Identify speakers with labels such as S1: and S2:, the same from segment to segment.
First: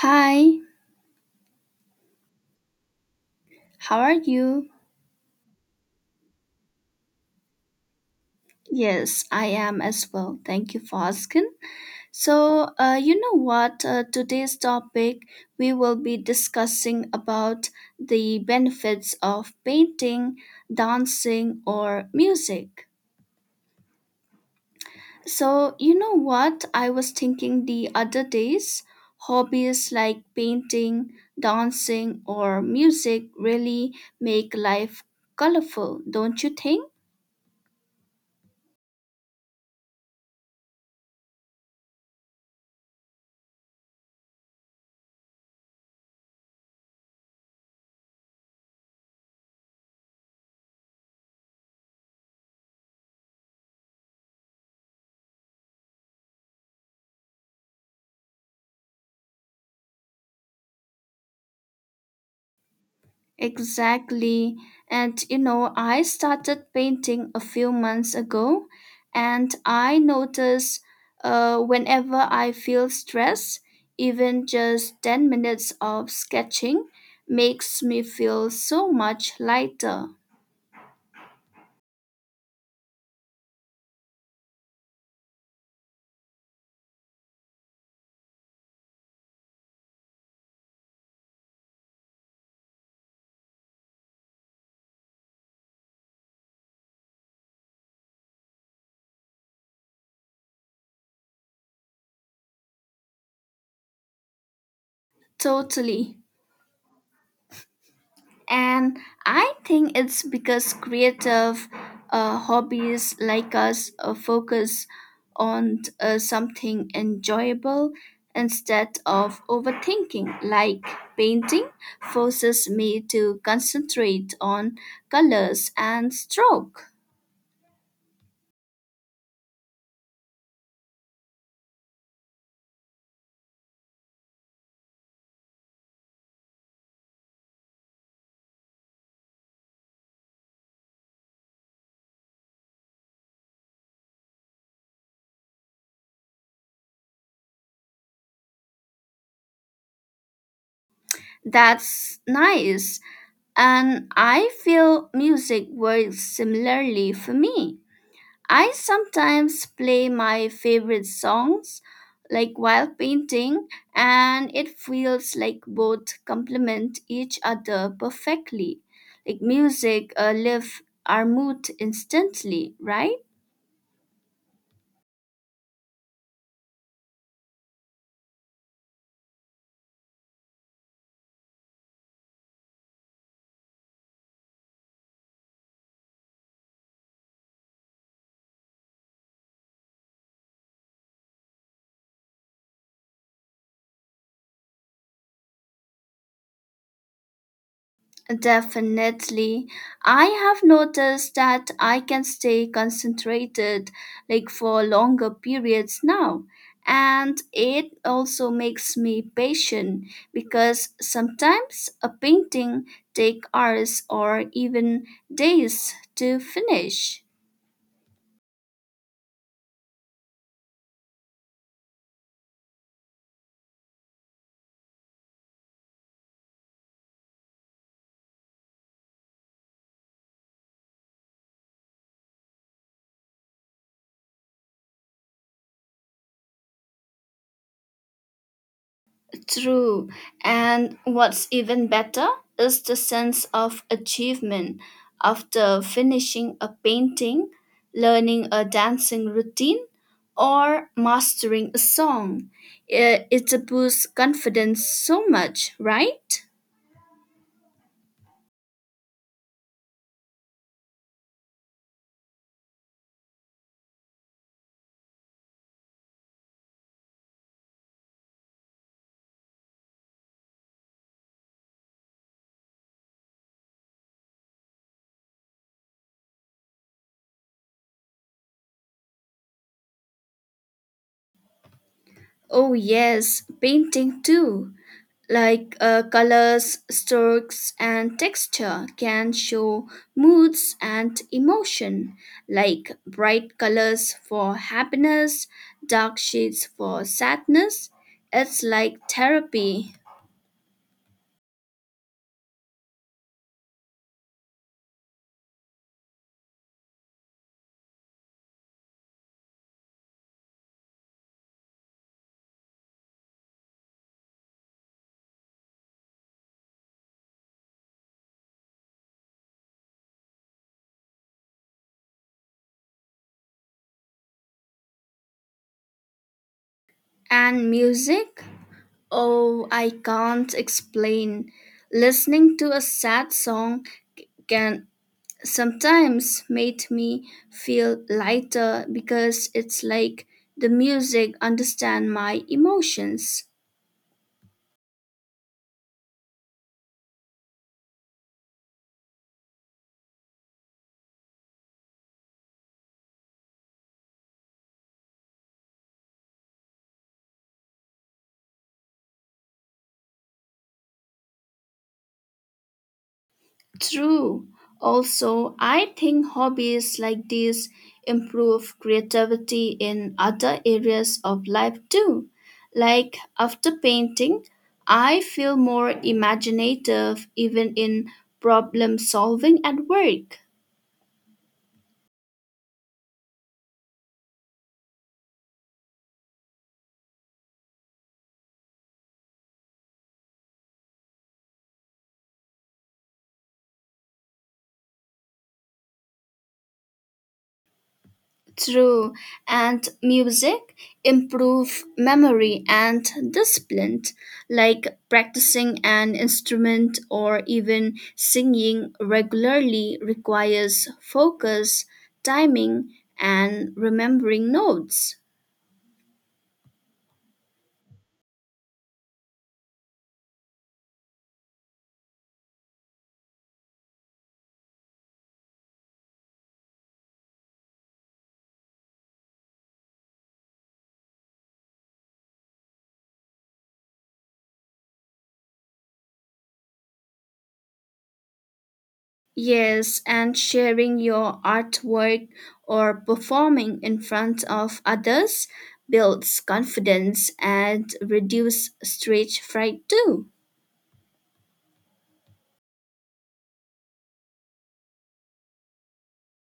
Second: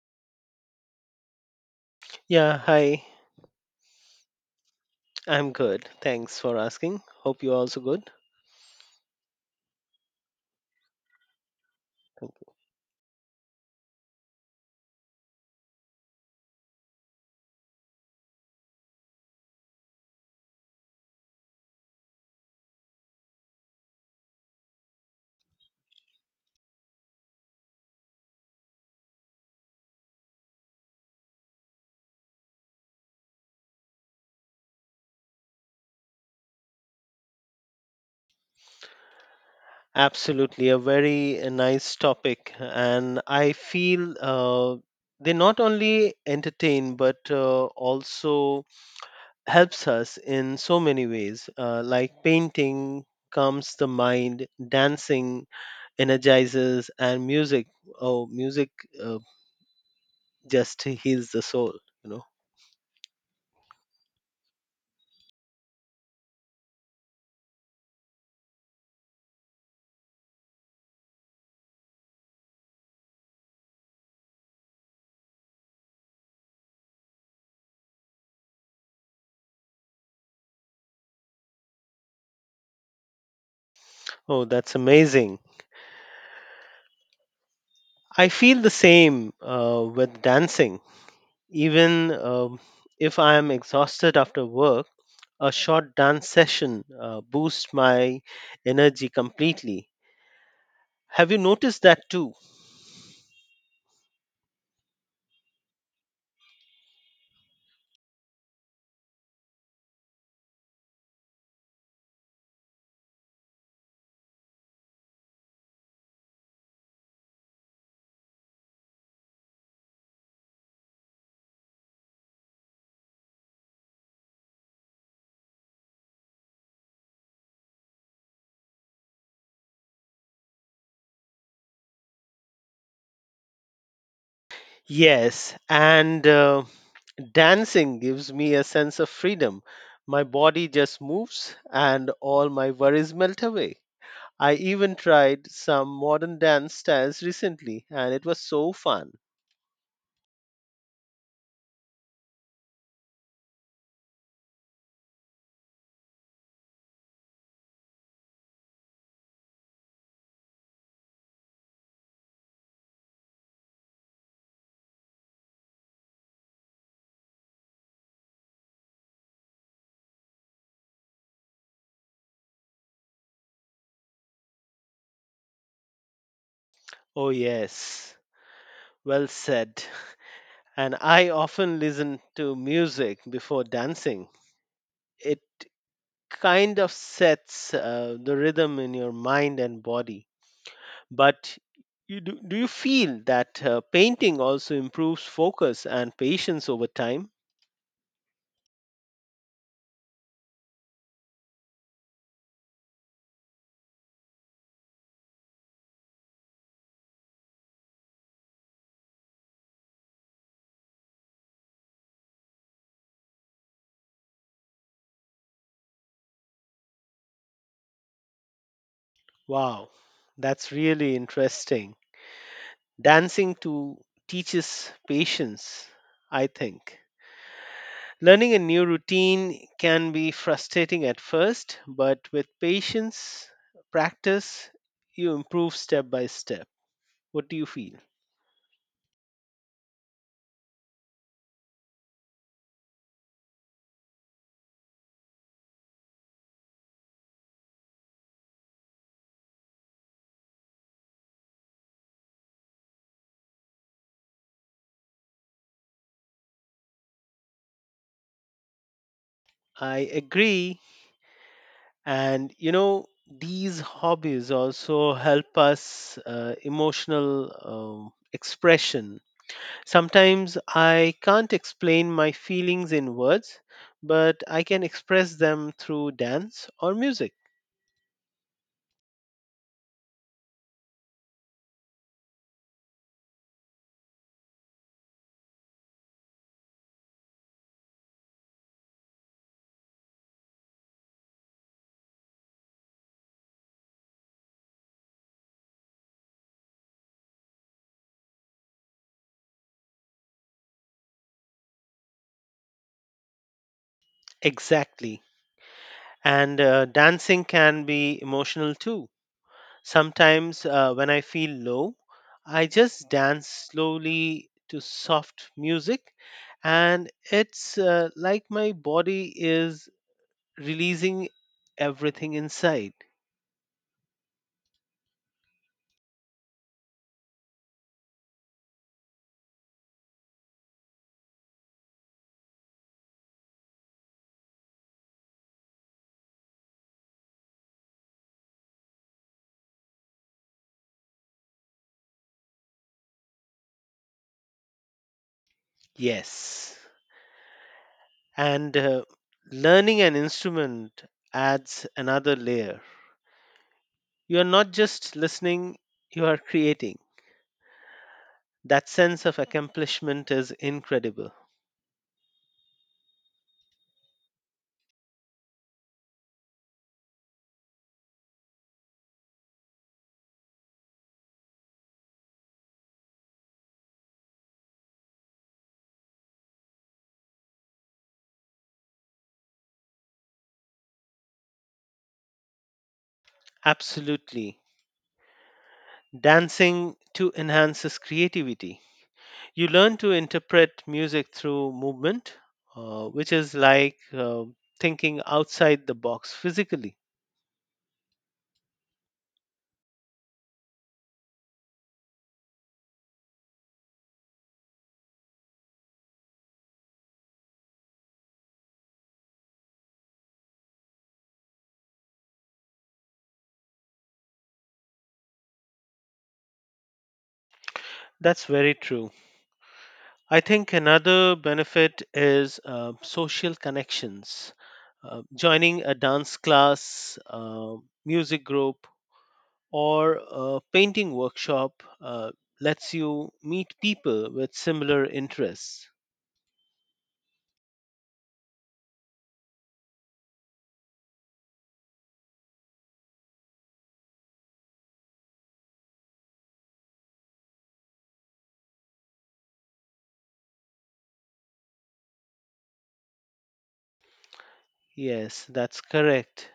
S1: Hi,
S2: Yeah, hi.
S1: how are you?
S2: I'm good. Thanks for asking. Hope you're also good.
S1: Yes, I am as well. Thank you for asking. So, you know what? Today's topic we will be discussing about the benefits of painting, dancing, or music. So, you know what? I was thinking the other days, hobbies like painting, dancing, or music really make life colorful, don't you think?
S2: Absolutely, a very nice topic. And I feel they not only entertain but also helps us in so many ways. Like painting calms the mind, dancing energizes, and music. Oh, music uh, just heals the soul. You know.
S1: Exactly. And you know, I started painting a few months ago, and I notice whenever I feel stress, even just 10 minutes of sketching makes me feel so much lighter.
S2: Oh, that's amazing. I feel the same with dancing. Even if I am exhausted after work, a short dance session boosts my energy completely. Have you noticed that too?
S1: Totally. And I think it's because creative hobbies like us focus on something enjoyable instead of overthinking. Like painting forces me to concentrate on colors and stroke.
S2: Yes, and dancing gives me a sense of freedom. My body just moves and all my worries melt away. I even tried some modern dance styles recently and it was so fun.
S1: That's nice. And I feel music works similarly for me. I sometimes play my favorite songs like while painting, and it feels like both complement each other perfectly. Like music lift our mood instantly, right?
S2: Oh, yes, well said. And I often listen to music before dancing. It kind of sets the rhythm in your mind and body. But do you feel that painting also improves focus and patience over time?
S1: Definitely. I have noticed that I can stay concentrated like for longer periods now. And it also makes me patient because sometimes a painting take hours or even days to finish.
S2: Wow, that's really interesting. Dancing to teaches patience, I think. Learning a new routine can be frustrating at first, but with patience, practice, you improve step by step. What do you feel?
S1: True. And what's even better is the sense of achievement after finishing a painting, learning a dancing routine, or mastering a song. It boosts confidence so much, right?
S2: I agree. And you know, these hobbies also help us emotional expression. Sometimes I can't explain my feelings in words, but I can express them through dance or music.
S1: Oh, yes, painting too. Like colors, strokes, and texture can show moods and emotion, like bright colors for happiness, dark shades for sadness. It's like therapy.
S2: Exactly. And dancing can be emotional too. Sometimes when I feel low, I just dance slowly to soft music, and it's like my body is releasing everything inside.
S1: And music? Oh, I can't explain. Listening to a sad song can sometimes made me feel lighter because it's like the music understand my emotions.
S2: Yes. And learning an instrument adds another layer. You are not just listening, you are creating. That sense of accomplishment is incredible.
S1: True. Also, I think hobbies like these improve creativity in other areas of life too. Like after painting, I feel more imaginative even in problem solving at work.
S2: Absolutely. Dancing to enhances creativity. You learn to interpret music through movement, which is like thinking outside the box physically.
S1: True, and music improve memory and discipline, like practicing an instrument or even singing regularly requires focus, timing, and remembering notes.
S2: That's very true. I think another benefit is social connections. Joining a dance class, music group, or a painting workshop lets you meet people with similar interests.
S1: Yes, and sharing your artwork or performing in front of others builds confidence and reduce stage fright too.
S2: Yes, that's correct.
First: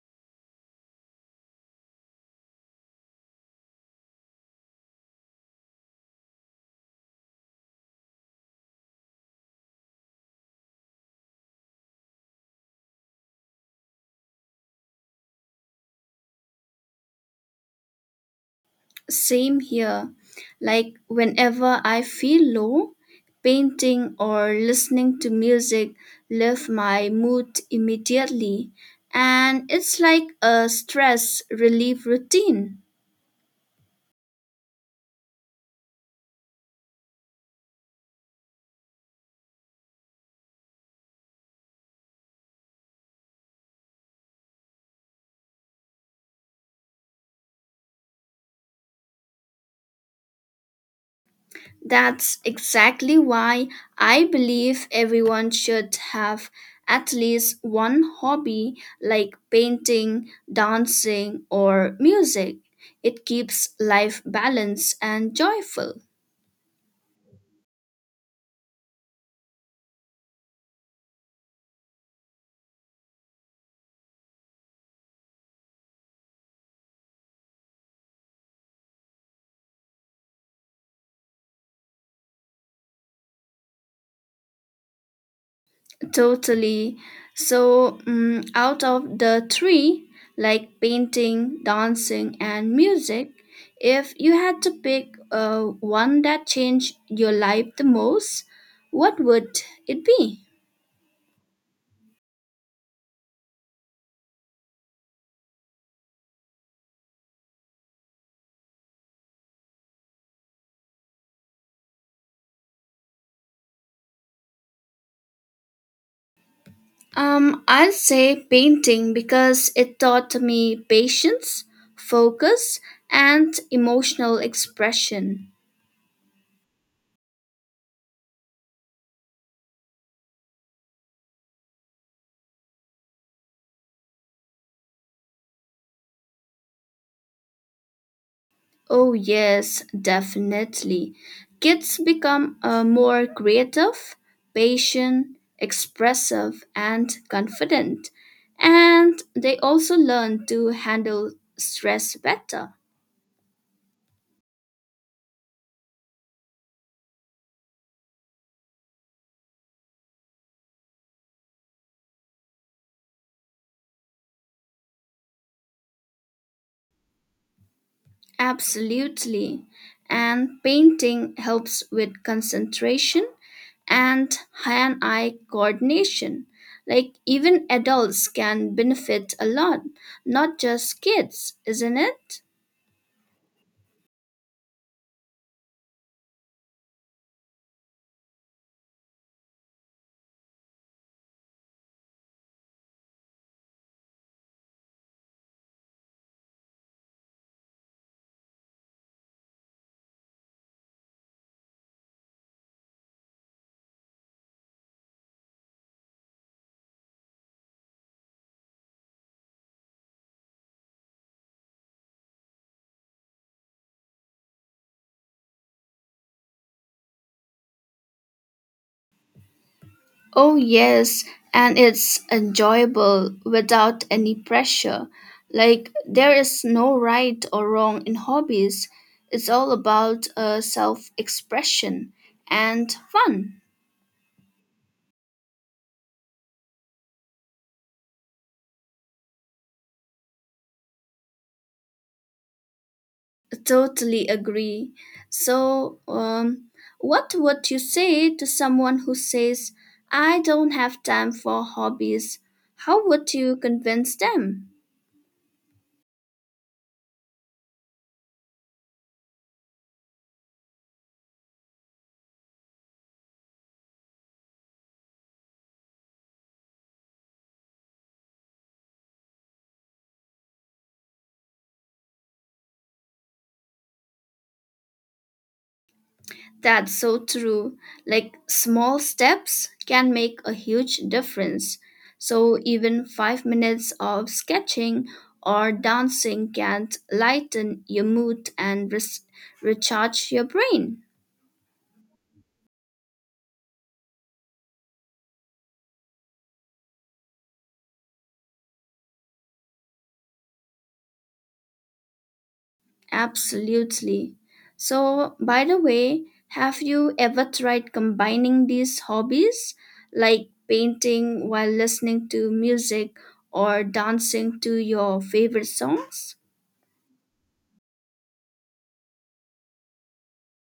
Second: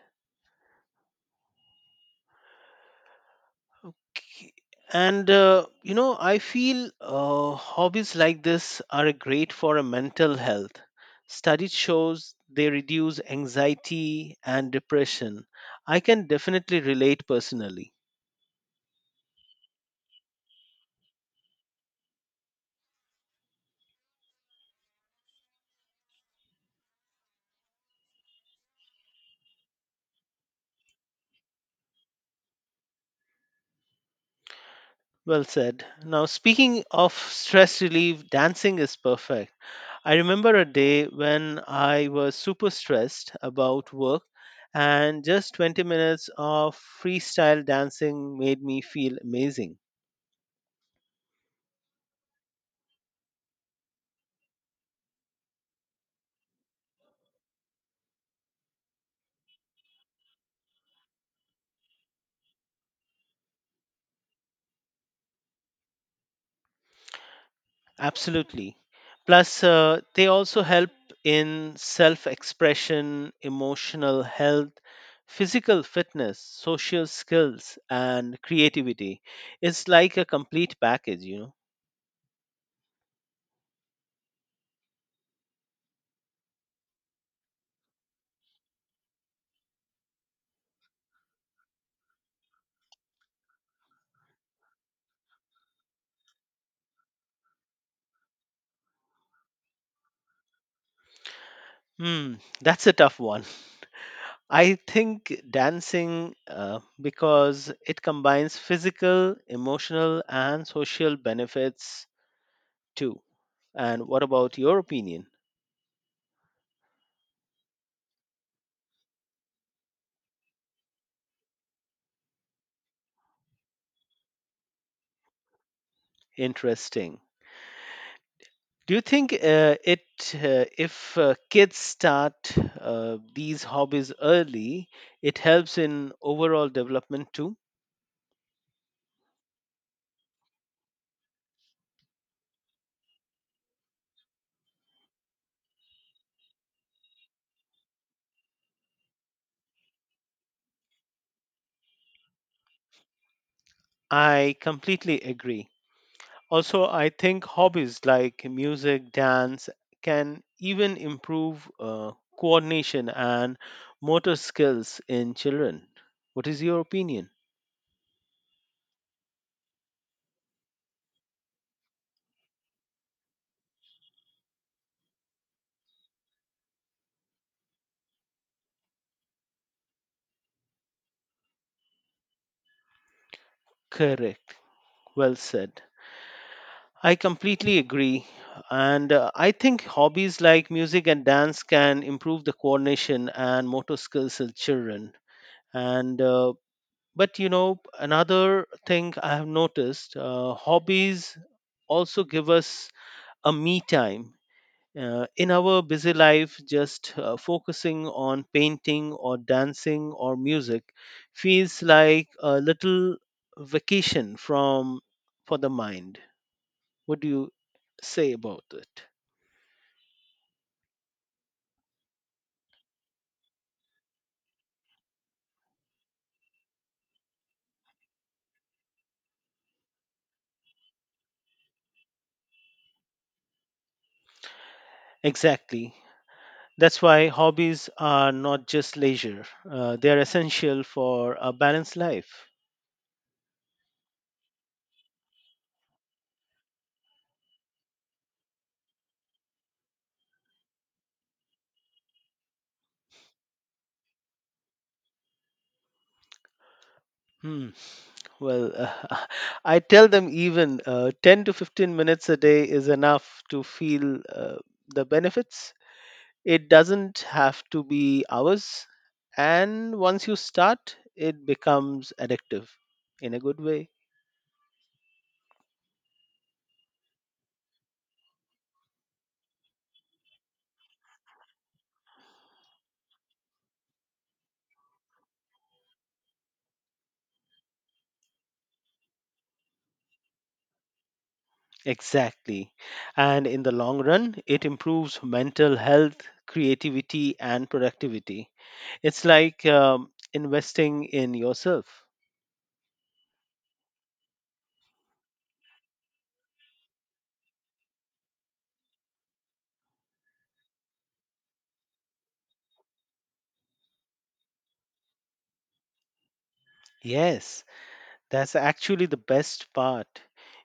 S2: Okay. And I feel hobbies like this are great for a mental health. Studies shows they reduce anxiety and depression. I can definitely relate personally.
S1: Same here. Like whenever I feel low, painting or listening to music lift my mood immediately. And it's like a stress relief routine.
S2: Well said. Now, speaking of stress relief, dancing is perfect. I remember a day when I was super stressed about work, and just 20 minutes of freestyle dancing made me feel amazing.
S1: That's exactly why I believe everyone should have at least one hobby like painting, dancing, or music. It keeps life balanced and joyful.
S2: Absolutely. Plus, they also help in self expression, emotional health, physical fitness, social skills, and creativity. It's like a complete package.
S1: Totally. So, out of the three, like painting, dancing, and music, if you had to pick one that changed your life the most, what would it be?
S2: Hmm, that's a tough one. I think dancing because it combines physical, emotional, and social benefits too. And what about your opinion?
S1: I'll say painting because it taught me patience, focus, and emotional expression.
S2: Interesting. Do you think it if kids start these hobbies early, it helps in overall development too?
S1: Oh, yes, definitely. Kids become more creative, patient, expressive, and confident. And they also learn to handle stress better.
S2: I completely agree. Also, I think hobbies like music, dance can even improve coordination and motor skills in children. What is your opinion?
S1: Absolutely. And painting helps with concentration and hand eye coordination. Like, even adults can benefit a lot, not just kids, isn't it?
S2: Correct. Well said. I completely agree. And I think hobbies like music and dance can improve the coordination and motor skills in children. And but another thing I have noticed, hobbies also give us a me time. In our busy life, just focusing on painting or dancing or music feels like a little vacation from for the mind. What do you say about it?
S1: Oh, yes, and it's enjoyable without any pressure. Like, there is no right or wrong in hobbies, it's all about self expression and fun.
S2: Exactly. That's why hobbies are not just leisure, they are essential for a balanced life.
S1: Totally agree. So, what would you say to someone who says, I don't have time for hobbies? How would you convince them?
S2: Hmm. Well, I tell them even 10 to 15 minutes a day is enough to feel the benefits. It doesn't have to be hours. And once you start, it becomes addictive in a good way.
S1: That's so true. Like small steps can make a huge difference. So even 5 minutes of sketching or dancing can lighten your mood and recharge your brain.
S2: Exactly. And in the long run, it improves mental health, creativity, and productivity. It's like investing in yourself.
S1: Absolutely. So, by the way, have you ever tried combining these hobbies like painting while listening to music or dancing to your favorite songs?
S2: Yes, that's actually the best part.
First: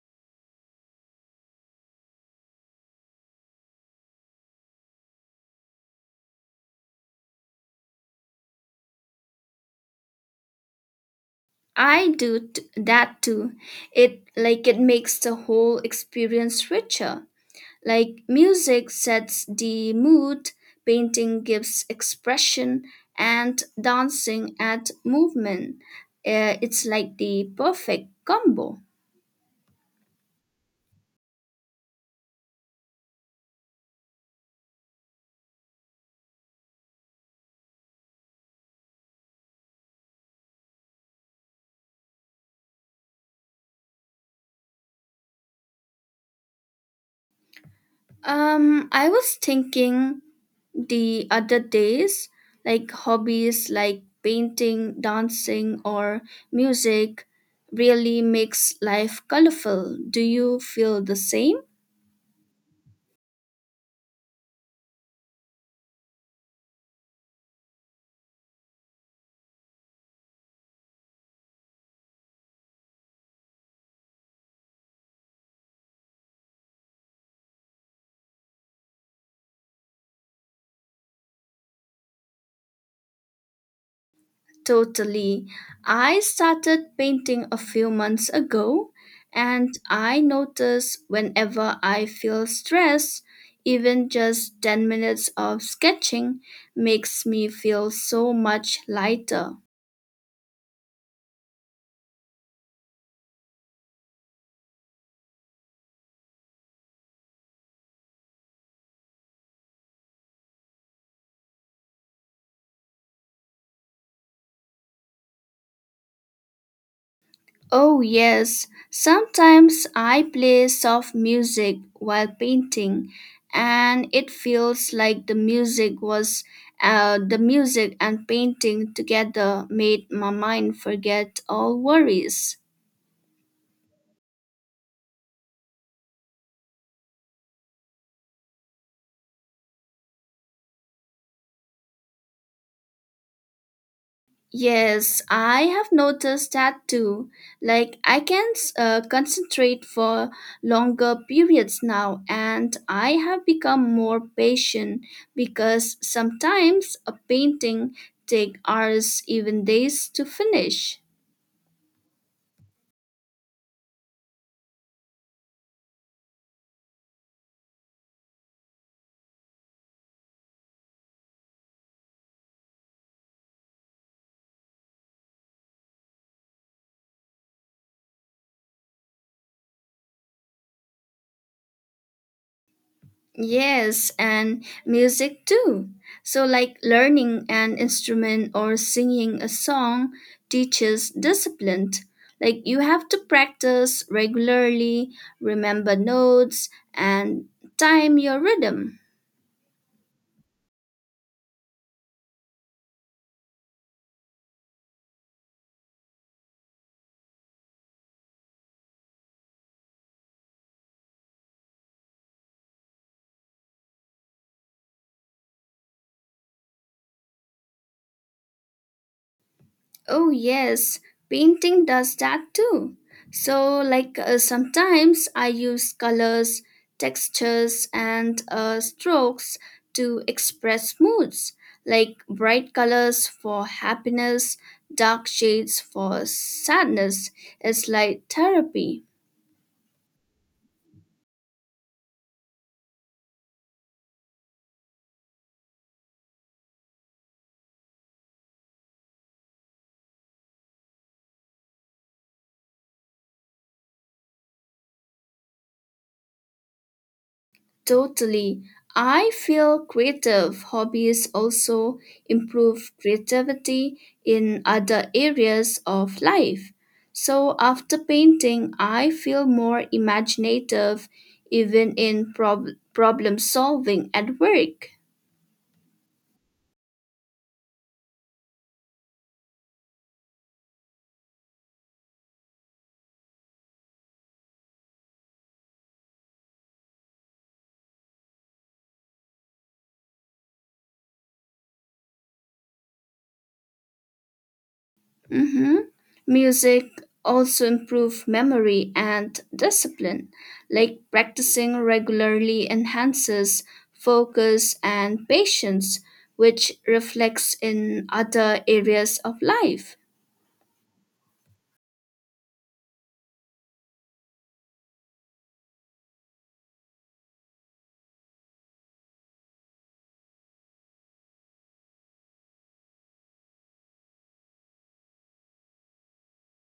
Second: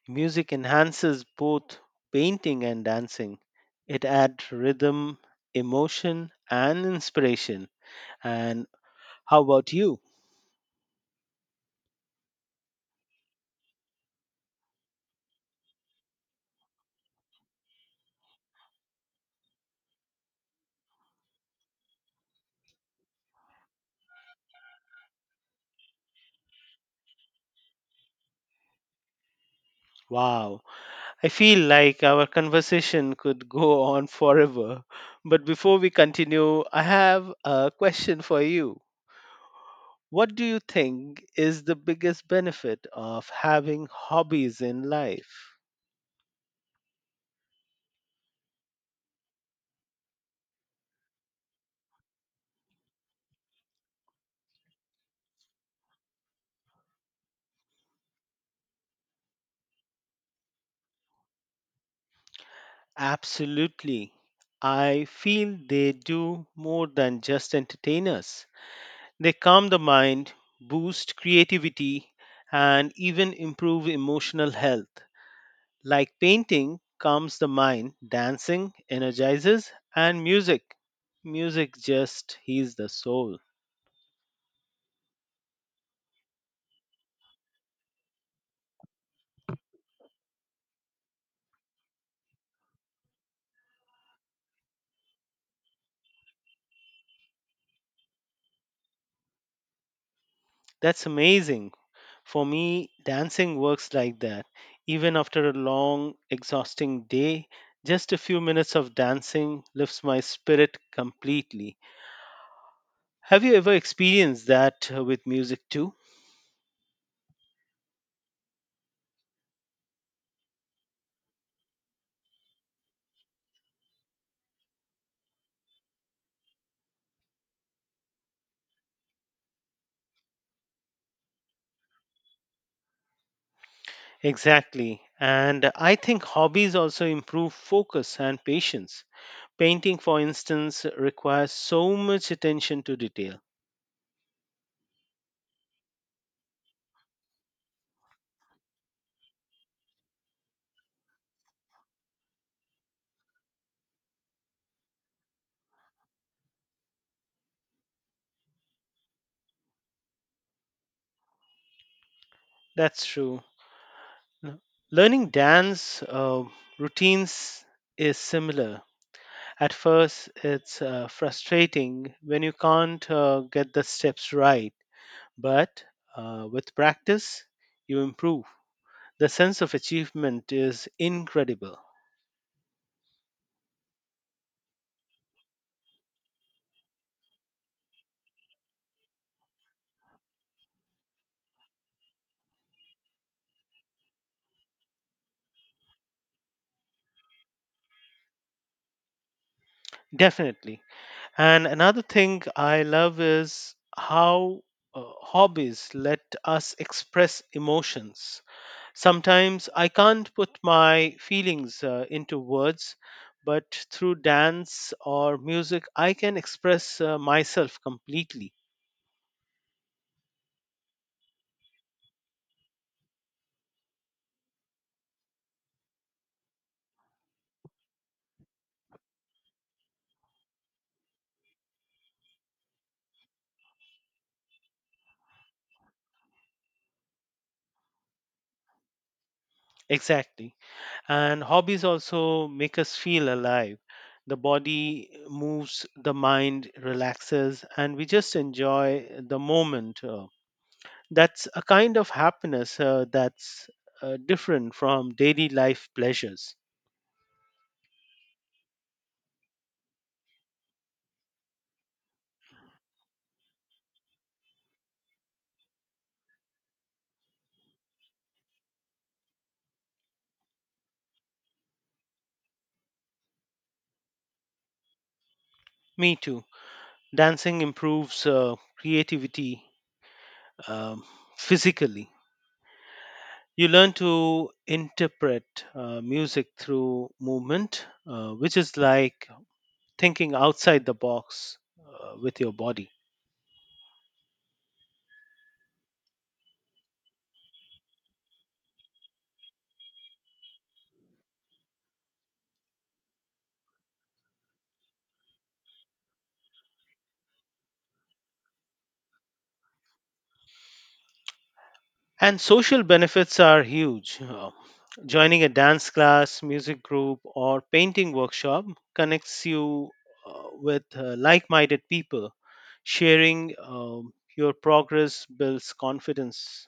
S2: Music enhances both painting and dancing. It adds rhythm, emotion, and inspiration. And how about you?
S1: That too. It like it makes the whole experience richer. Like music sets the mood, painting gives expression, and dancing adds movement. It's like the perfect combo.
S2: Wow, I feel like our conversation could go on forever. But before we continue, I have a question for you. What do you think is the biggest benefit of having hobbies in life?
S1: I was thinking the other days, like hobbies like painting, dancing, or music really makes life colorful. Do you feel the same?
S2: Absolutely. I feel they do more than just entertain us. They calm the mind, boost creativity, and even improve emotional health. Like painting calms the mind, dancing energizes, and music, music just heals the soul.
S1: Totally. I started painting a few months ago, and I notice whenever I feel stressed, even just 10 minutes of sketching makes me feel so much lighter.
S2: That's amazing. For me, dancing works like that. Even after a long, exhausting day, just a few minutes of dancing lifts my spirit completely. Have you ever experienced that with music too?
S1: Oh, yes. Sometimes I play soft music while painting, and it feels like the music and painting together made my mind forget all worries.
S2: Exactly. And I think hobbies also improve focus and patience. Painting, for instance, requires so much attention to detail.
S1: Yes, I have noticed that too. Like, I can concentrate for longer periods now, and I have become more patient because sometimes a painting take hours, even days, to finish.
S2: That's true. No. Learning dance routines is similar. At first, it's frustrating when you can't get the steps right, but with practice, you improve. The sense of achievement is incredible.
S1: Yes, and music too. So, like learning an instrument or singing a song teaches discipline. Like, you have to practice regularly, remember notes, and time your rhythm.
S2: Definitely. And another thing I love is how hobbies let us express emotions. Sometimes I can't put my feelings into words, but through dance or music, I can express myself completely.
S1: Oh, yes, painting does that too. So, like, sometimes I use colors, textures, and strokes to express moods, like bright colors for happiness, dark shades for sadness. It's like therapy.
S2: Exactly. And hobbies also make us feel alive. The body moves, the mind relaxes, and we just enjoy the moment. That's a kind of happiness that's different from daily life pleasures.
S1: Totally. I feel creative hobbies also improve creativity in other areas of life. So after painting, I feel more imaginative even in problem solving at work.
S2: Me too. Dancing improves creativity, um, physically. You learn to interpret music through movement, which is like thinking outside the box with your body.
S1: Mm-hmm. Music also improves memory and discipline, like practicing regularly enhances focus and patience, which reflects in other areas of life.
S2: And social benefits are huge. Joining a dance class, music group, or painting workshop connects you with like minded people. Sharing your progress builds confidence.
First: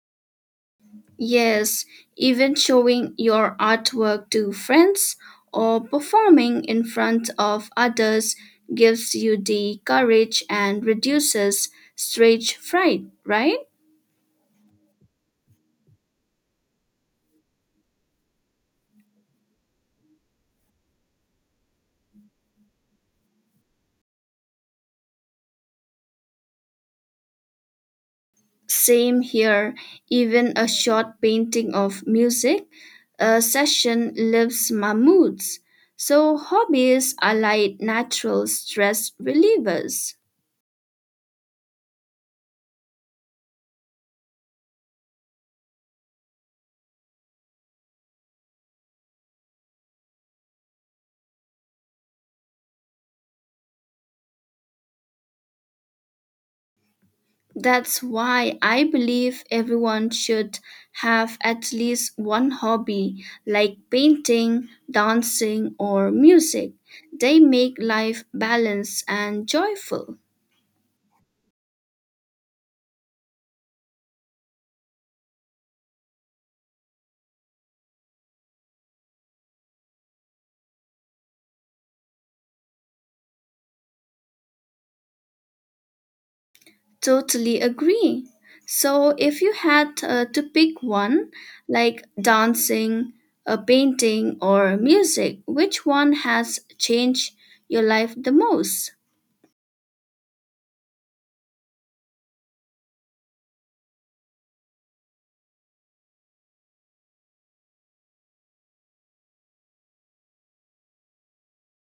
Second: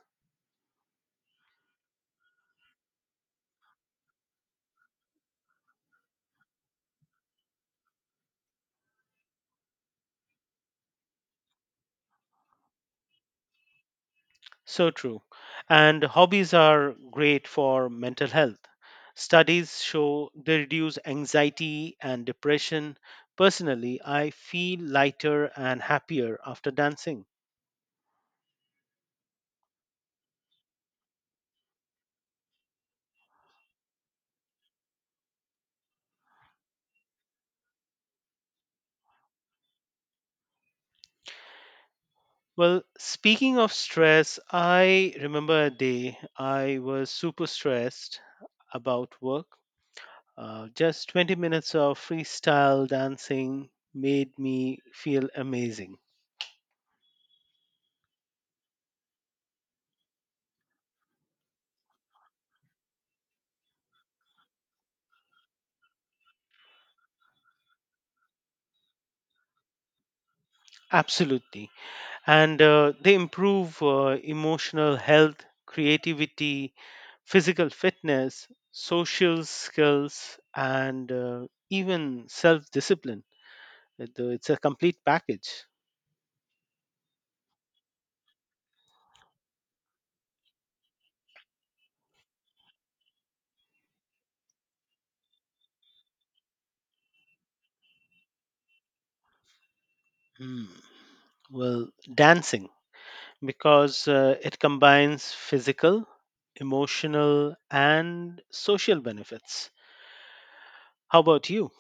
S1: Yes, even showing your artwork to friends or performing in front of others gives you the courage and reduces stage fright, right?
S2: So true. And hobbies are great for mental health. Studies show they reduce anxiety and depression. Personally, I feel lighter and happier after dancing.
S1: Same here, even a short painting of music a session lifts my moods. So, hobbies are like natural stress relievers.
S2: Well, speaking of stress, I remember a day I was super stressed about work. Just 20 minutes of freestyle dancing made me feel amazing.
S1: That's why I believe everyone should have at least one hobby like painting, dancing, or music. They make life balanced and joyful.
S2: Absolutely. And they improve emotional health, creativity, physical fitness, social skills, and even self discipline. It's a complete package.
S1: Totally agree. So, if you had to pick one, like dancing, painting, or music, which one has changed your life the most?
S2: Hmm. Well, dancing, because it combines physical, emotional, and social benefits. How about you?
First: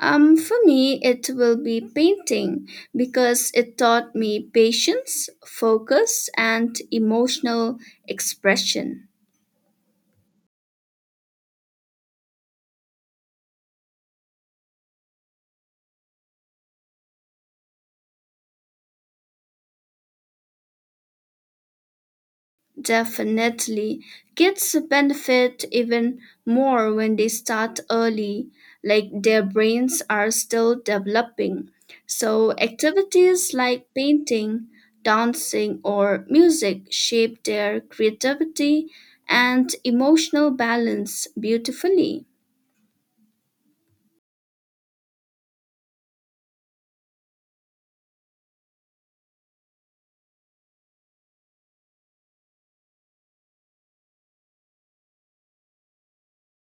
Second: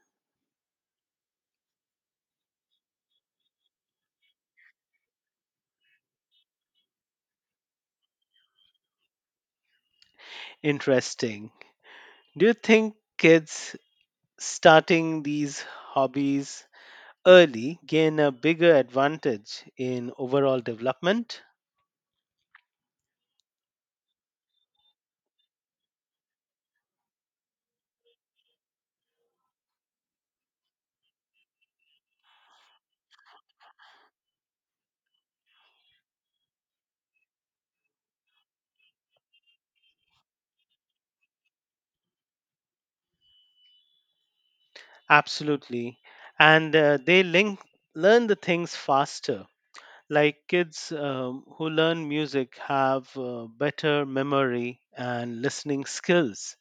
S1: For me, it will be painting because it taught me patience, focus, and emotional expression.
S2: Interesting. Do you think kids starting these hobbies early gain a bigger advantage in overall development?
S1: Definitely. Kids benefit even more when they start early, like their brains are still developing. So, activities like painting, dancing, or music shape their creativity and emotional balance beautifully.
S2: Absolutely. And they learn the things faster. Like kids who learn music have better memory and listening skills.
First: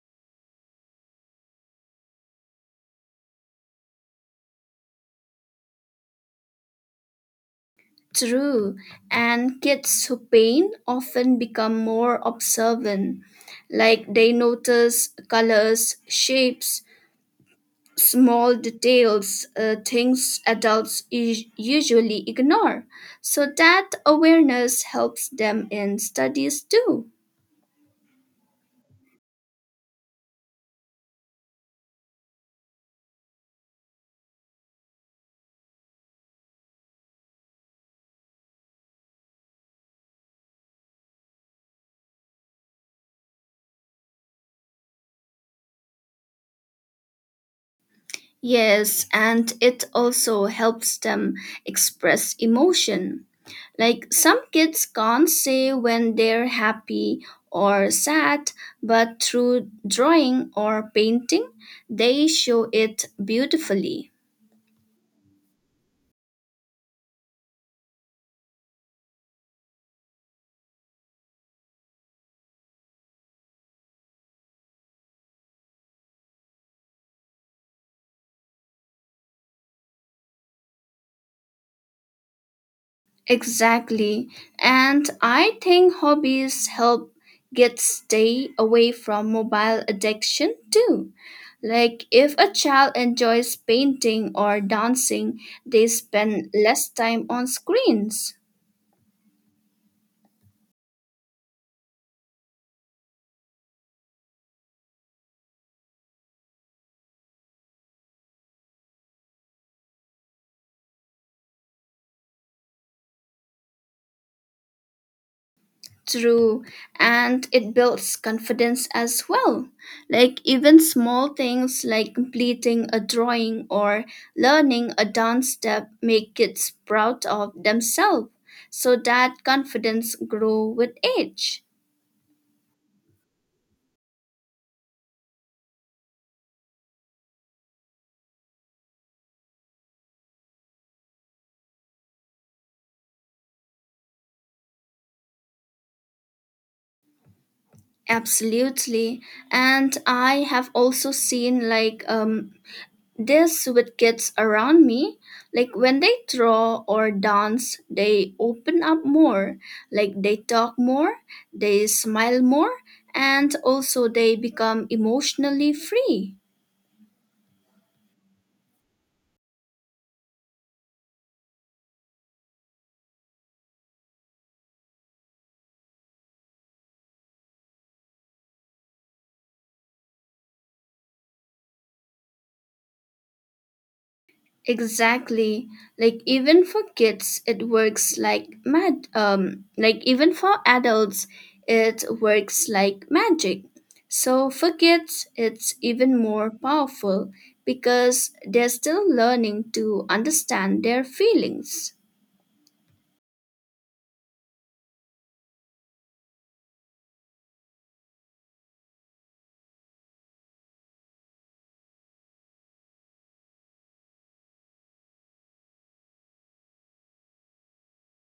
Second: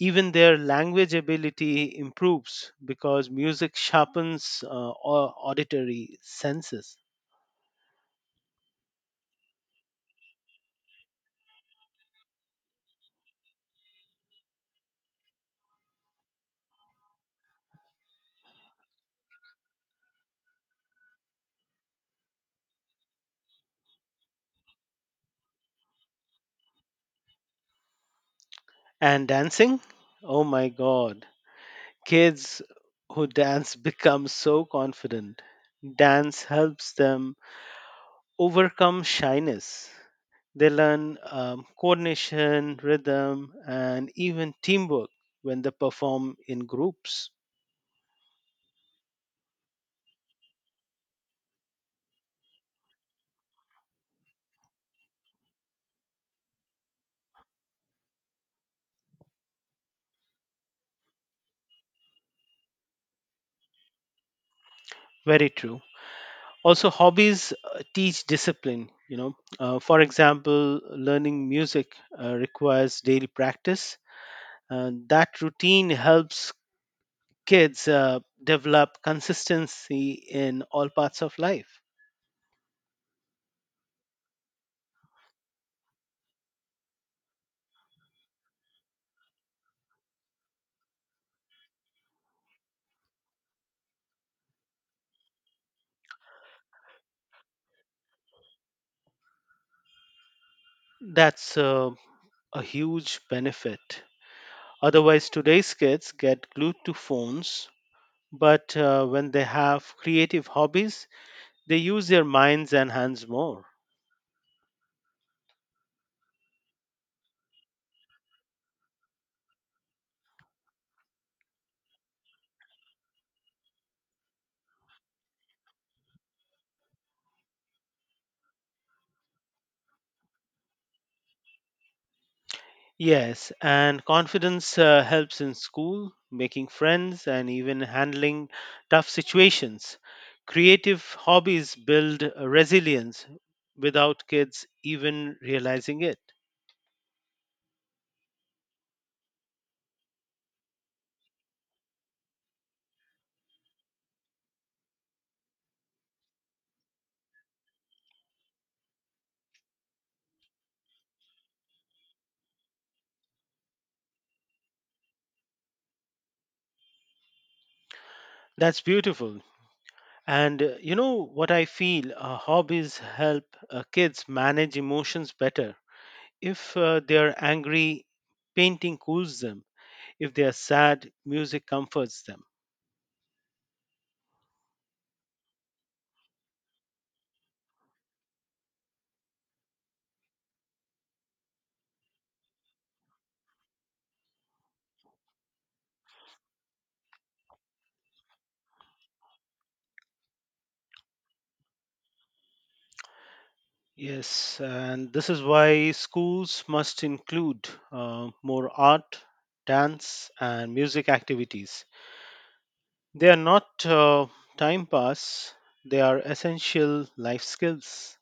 S2: Even their language ability improves because music sharpens auditory senses.
S1: True, and kids who paint often become more observant, like they notice colors, shapes, small details, things adults usually ignore. So that awareness helps them in studies too.
S2: And dancing? Oh my god, kids who dance become so confident. Dance helps them overcome shyness. They learn coordination, rhythm, and even teamwork when they perform in groups.
S1: Yes, and it also helps them express emotion. Like some kids can't say when they're happy or sad, but through drawing or painting, they show it beautifully.
S2: Very true. Also, hobbies teach discipline. For example, learning music requires daily practice, and that routine helps kids develop consistency in all parts of life.
S1: Exactly. And I think hobbies help kids stay away from mobile addiction too. Like if a child enjoys painting or dancing, they spend less time on screens.
S2: That's a huge benefit. Otherwise, today's kids get glued to phones, but when they have creative hobbies, they use their minds and hands more.
S1: True, and it builds confidence as well. Like, even small things like completing a drawing or learning a dance step make kids proud of themselves. So that confidence grow with age.
S2: Yes, and confidence helps in school, making friends, and even handling tough situations. Creative hobbies build resilience without kids even realizing it.
S1: Absolutely. And I have also seen like this with kids around me, like when they draw or dance, they open up more, like they talk more, they smile more, and also they become emotionally free.
S2: That's beautiful. And you know what I feel? Hobbies help kids manage emotions better. If they are angry, painting cools them. If they are sad, music comforts them.
S1: Exactly. Like even for kids, it works like mad. Like even for adults, it works like magic. So for kids, it's even more powerful because they're still learning to understand their feelings.
S2: Yes, and this is why schools must include more art, dance, and music activities. They are not time pass, they are essential life skills.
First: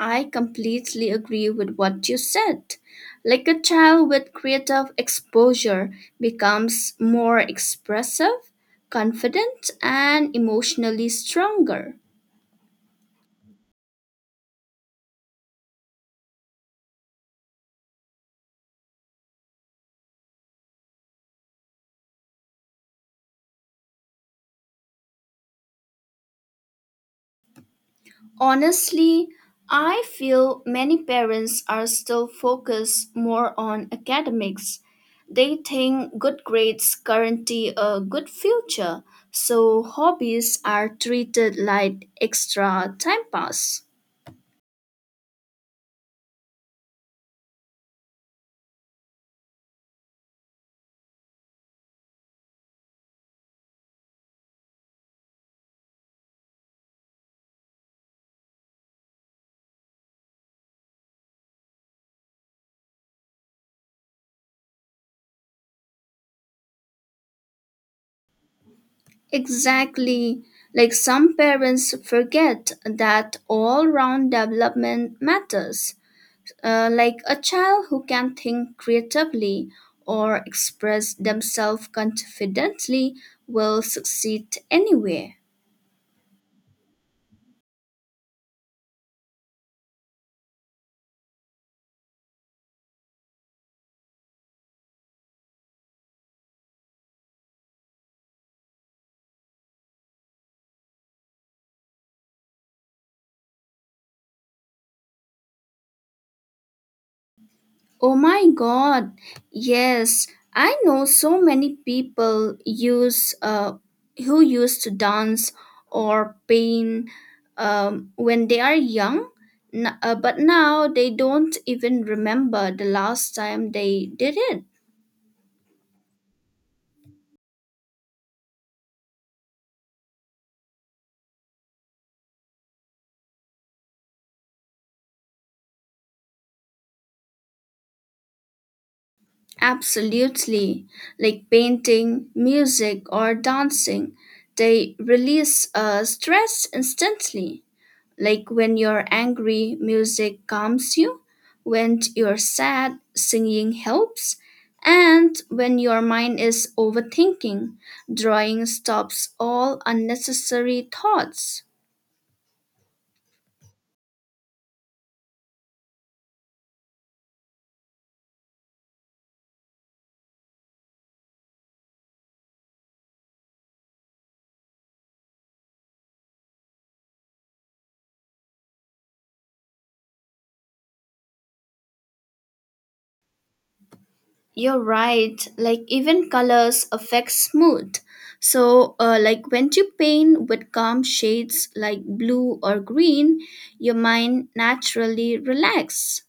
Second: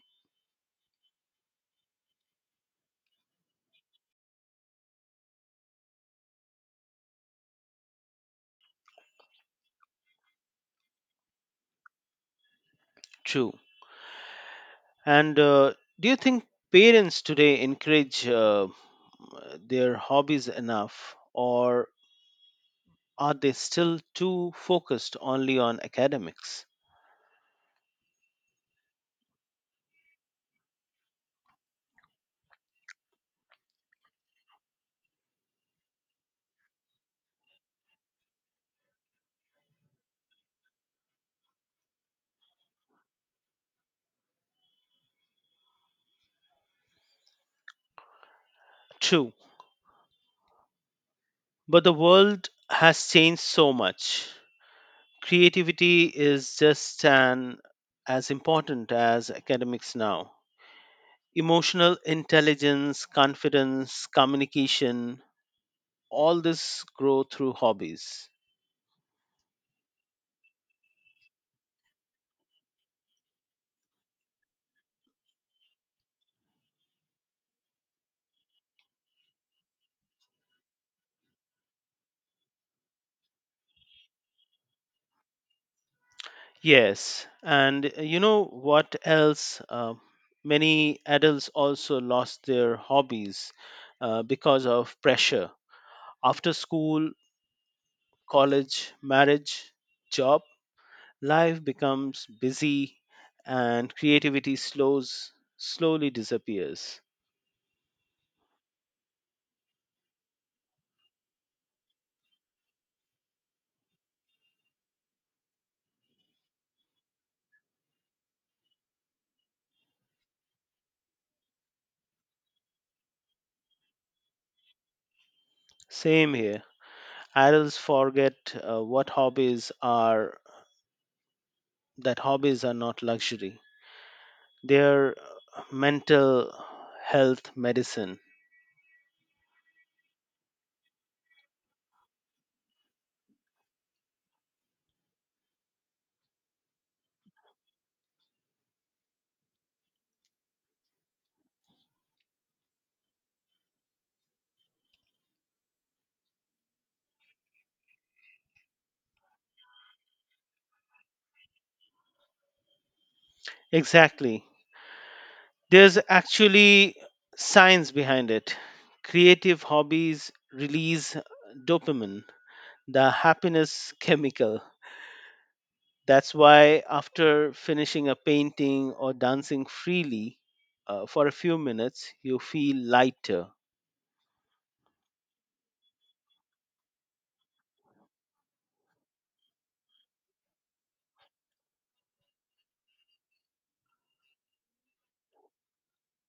S1: I completely agree with what you said. Like a child with creative exposure becomes more expressive, confident, and emotionally stronger.
S2: True. And do you think parents today encourage their hobbies enough, or are they still too focused only on academics?
S1: Honestly, I feel many parents are still focused more on academics. They think good grades guarantee a good future, so hobbies are treated like extra time pass.
S2: True, but the world has changed so much. Creativity is just as important as academics now. Emotional intelligence, confidence, communication, all this grow through hobbies.
S1: Exactly. Like some parents forget that all round development matters. Like a child who can think creatively or express themselves confidently will succeed anywhere.
S2: Yes, and you know what else? Many adults also lost their hobbies because of pressure. After school, college, marriage, job, life becomes busy and creativity slowly disappears.
S1: Oh my god, yes, I know so many people use who used to dance or paint when they are young, but now they don't even remember the last time they did it.
S2: Same here. Adults forget what hobbies are, that hobbies are not luxury. They are mental health medicine.
S1: Absolutely. Like painting, music, or dancing, they release stress instantly. Like when you're angry, music calms you. When you're sad, singing helps. And when your mind is overthinking, drawing stops all unnecessary thoughts.
S2: Exactly. There's actually science behind it. Creative hobbies release dopamine, the happiness chemical. That's why, after finishing a painting or dancing freely for a few minutes, you feel lighter.
S1: You're right. Like even colors affects mood. So, like when you paint with calm shades like blue or green, your mind naturally relaxes.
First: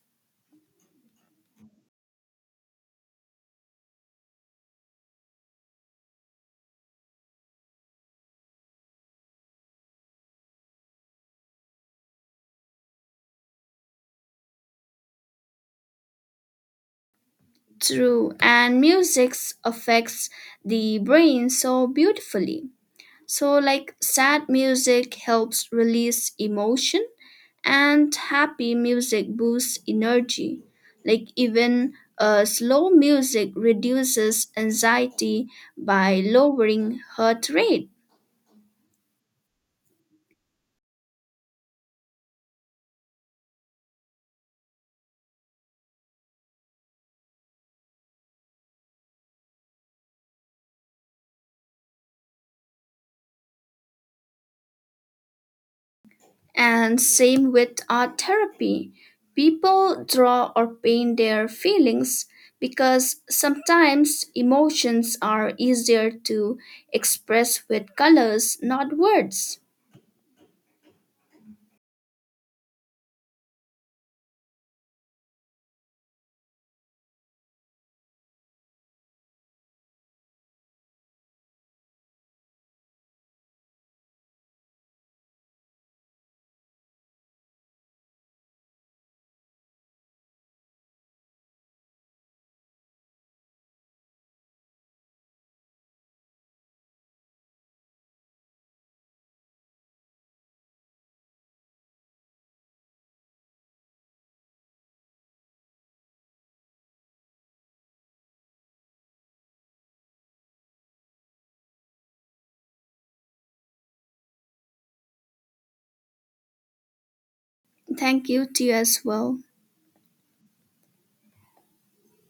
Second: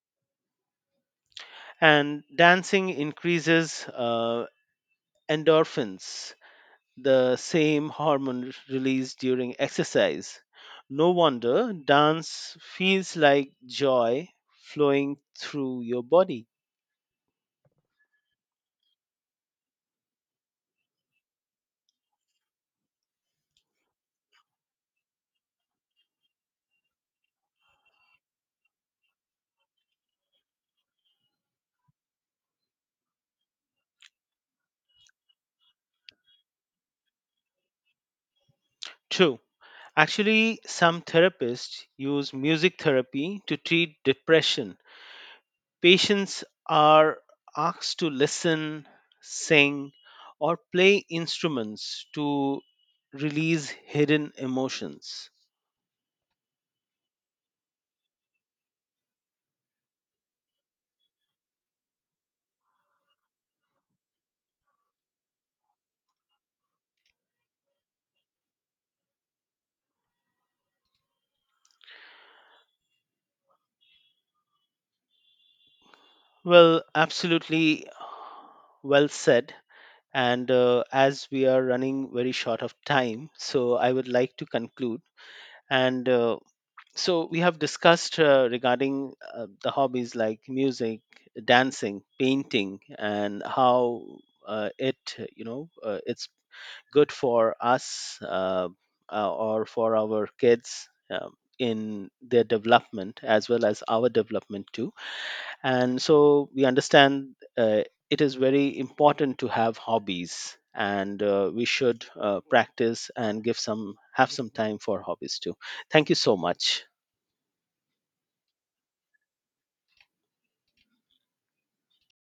S2: And dancing increases endorphins, the same hormone released during exercise. No wonder dance feels like joy flowing through your body.
S1: True, and music affects the brain so beautifully. So, like sad music helps release emotion and happy music boosts energy. Like even slow music reduces anxiety by lowering heart rate.
S2: True. Actually, some therapists use music therapy to treat depression. Patients are asked to listen, sing, or play instruments to release hidden emotions.
S1: And same with art therapy. People draw or paint their feelings because sometimes emotions are easier to express with colors, not words.
S2: Well, absolutely well said. And as we are running very short of time, so I would like to conclude. And so we have discussed regarding the hobbies like music, dancing, painting, and how uh, it, it's good for us or for our kids in their development as well as our development too, and so we understand uh, it is very important to have hobbies, and we should practice and give some have some time for hobbies too. Thank you so much.
S1: Thank you to you as well.